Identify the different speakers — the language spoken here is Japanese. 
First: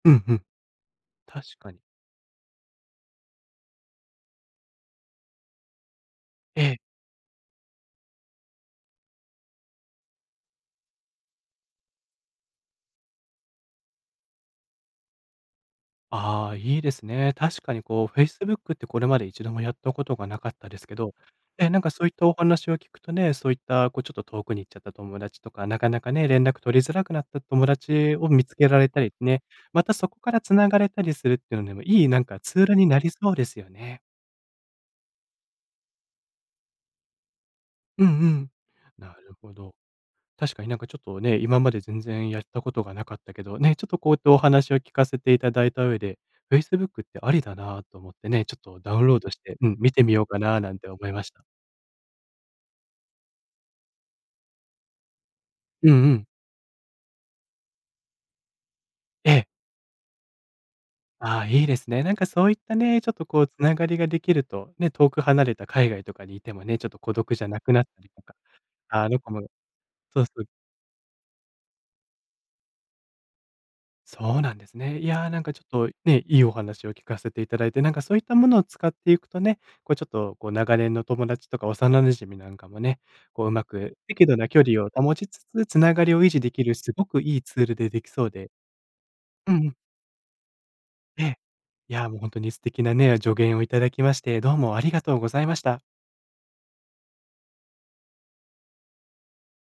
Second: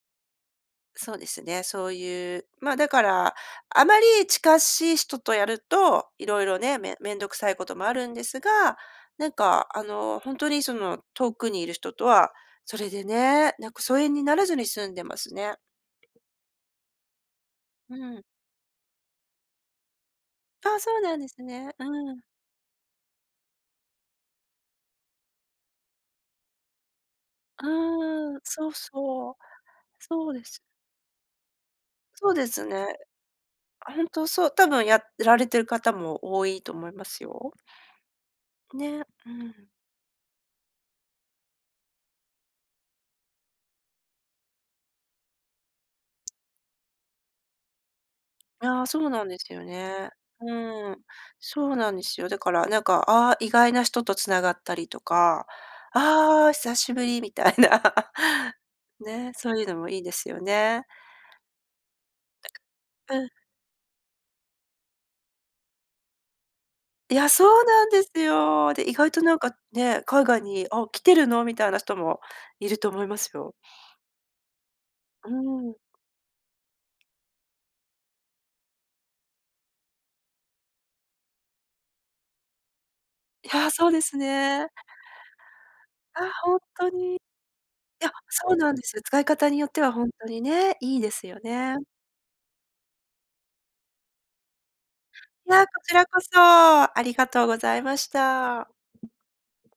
Speaker 1: うん、ふん、
Speaker 2: そうです
Speaker 1: 確
Speaker 2: ね、
Speaker 1: かに。
Speaker 2: そういう、ま、だから、あまりちかしい人とやると色々
Speaker 1: ええ。
Speaker 2: ね、め面倒くさいこともあるんですが、なんかあの、ほんとにその、遠くにいる人とは、それでね、なんか疎遠にならずに済んでますね。
Speaker 1: ああ、いいですね。確かに
Speaker 2: う
Speaker 1: こう、
Speaker 2: ん。
Speaker 1: Facebook ってこれまで一度もやったことがなかったで
Speaker 2: あ、
Speaker 1: すけ
Speaker 2: そう
Speaker 1: ど、
Speaker 2: なんです
Speaker 1: え、
Speaker 2: ね。
Speaker 1: なんかそういっ
Speaker 2: うん。
Speaker 1: たお話を聞くとね、そういったこう、ちょっと遠くに行っちゃった友達とか、なかなかね、連絡取りづらくなった
Speaker 2: あ
Speaker 1: 友達を
Speaker 2: あ、
Speaker 1: 見つけ
Speaker 2: そう、
Speaker 1: られたり
Speaker 2: そう、
Speaker 1: ね、またそこ
Speaker 2: そ
Speaker 1: か
Speaker 2: う
Speaker 1: ら
Speaker 2: です。
Speaker 1: 繋がれたりするっていうのでも、いい、なん
Speaker 2: そう
Speaker 1: か
Speaker 2: で
Speaker 1: ツ
Speaker 2: す
Speaker 1: ールに
Speaker 2: ね。
Speaker 1: なりそうですよ
Speaker 2: あ、
Speaker 1: ね。
Speaker 2: ほんとそう、多分やられてる方も多いと思いますよ。
Speaker 1: うんうん。
Speaker 2: ね、
Speaker 1: な
Speaker 2: う
Speaker 1: るほ
Speaker 2: ん。
Speaker 1: ど。確かになんかちょっとね、今まで全然やったことがなかったけど、ね、ちょっとこうやってお話を聞かせていただいた上で、Facebook ってありだなと思ってね、ちょっと
Speaker 2: ああ、
Speaker 1: ダ
Speaker 2: そ
Speaker 1: ウン
Speaker 2: う
Speaker 1: ロー
Speaker 2: なん
Speaker 1: ドし
Speaker 2: です
Speaker 1: て
Speaker 2: よ
Speaker 1: うん、見て
Speaker 2: ね。
Speaker 1: みようかななんて
Speaker 2: うん、
Speaker 1: 思いました。
Speaker 2: そうなんですよ。だから、なんか、ああ、意外な人と繋がったりとか
Speaker 1: うんうん。
Speaker 2: 「ああ、久しぶり」みたいな。
Speaker 1: え
Speaker 2: ね、
Speaker 1: え。
Speaker 2: そういうのもいいですよね。
Speaker 1: ああ、いいですね。なんかそういったね、ちょっ
Speaker 2: う
Speaker 1: と
Speaker 2: ん。
Speaker 1: こう繋がりができると、ね、遠く離れた海外とかにいてもね、ちょっと孤
Speaker 2: いや、
Speaker 1: 独じ
Speaker 2: そ
Speaker 1: ゃな
Speaker 2: う
Speaker 1: くなっ
Speaker 2: なん
Speaker 1: た
Speaker 2: で
Speaker 1: り
Speaker 2: す
Speaker 1: とか、
Speaker 2: よ。で、意
Speaker 1: あ
Speaker 2: 外
Speaker 1: の
Speaker 2: と
Speaker 1: こ
Speaker 2: なん
Speaker 1: も
Speaker 2: かね、
Speaker 1: そ
Speaker 2: 海
Speaker 1: うそ
Speaker 2: 外
Speaker 1: う。
Speaker 2: に「あ、来てるの？」みたいな人もいると思いますよ。
Speaker 1: そうなんですね。いや、
Speaker 2: う
Speaker 1: なんかちょっ
Speaker 2: ーん。
Speaker 1: とね、いいお話を聞かせて頂いて、なんかそういったものを使っていくとね、こう、ちょっとこう、長年の友達とか幼馴染みなんかもね、こ
Speaker 2: い
Speaker 1: う、上手
Speaker 2: や、そう
Speaker 1: く
Speaker 2: です
Speaker 1: 適度な距
Speaker 2: ね。
Speaker 1: 離を保ちつつ繋がりを維
Speaker 2: あ、
Speaker 1: 持で
Speaker 2: ほん
Speaker 1: きる、
Speaker 2: と
Speaker 1: すご
Speaker 2: に。い
Speaker 1: くいいツールででき
Speaker 2: や、
Speaker 1: そう
Speaker 2: そ
Speaker 1: で
Speaker 2: うなんです、使い方
Speaker 1: うん
Speaker 2: に
Speaker 1: う
Speaker 2: よっ
Speaker 1: ん。
Speaker 2: てはほんとにね、いいで
Speaker 1: え
Speaker 2: す
Speaker 1: え。
Speaker 2: よね。
Speaker 1: いや、もうほんとに素敵なね、助言をいただきまして、どうもありがとうござい
Speaker 2: い
Speaker 1: まし
Speaker 2: や、こ
Speaker 1: た。
Speaker 2: ちらこそ、ありがとうございました。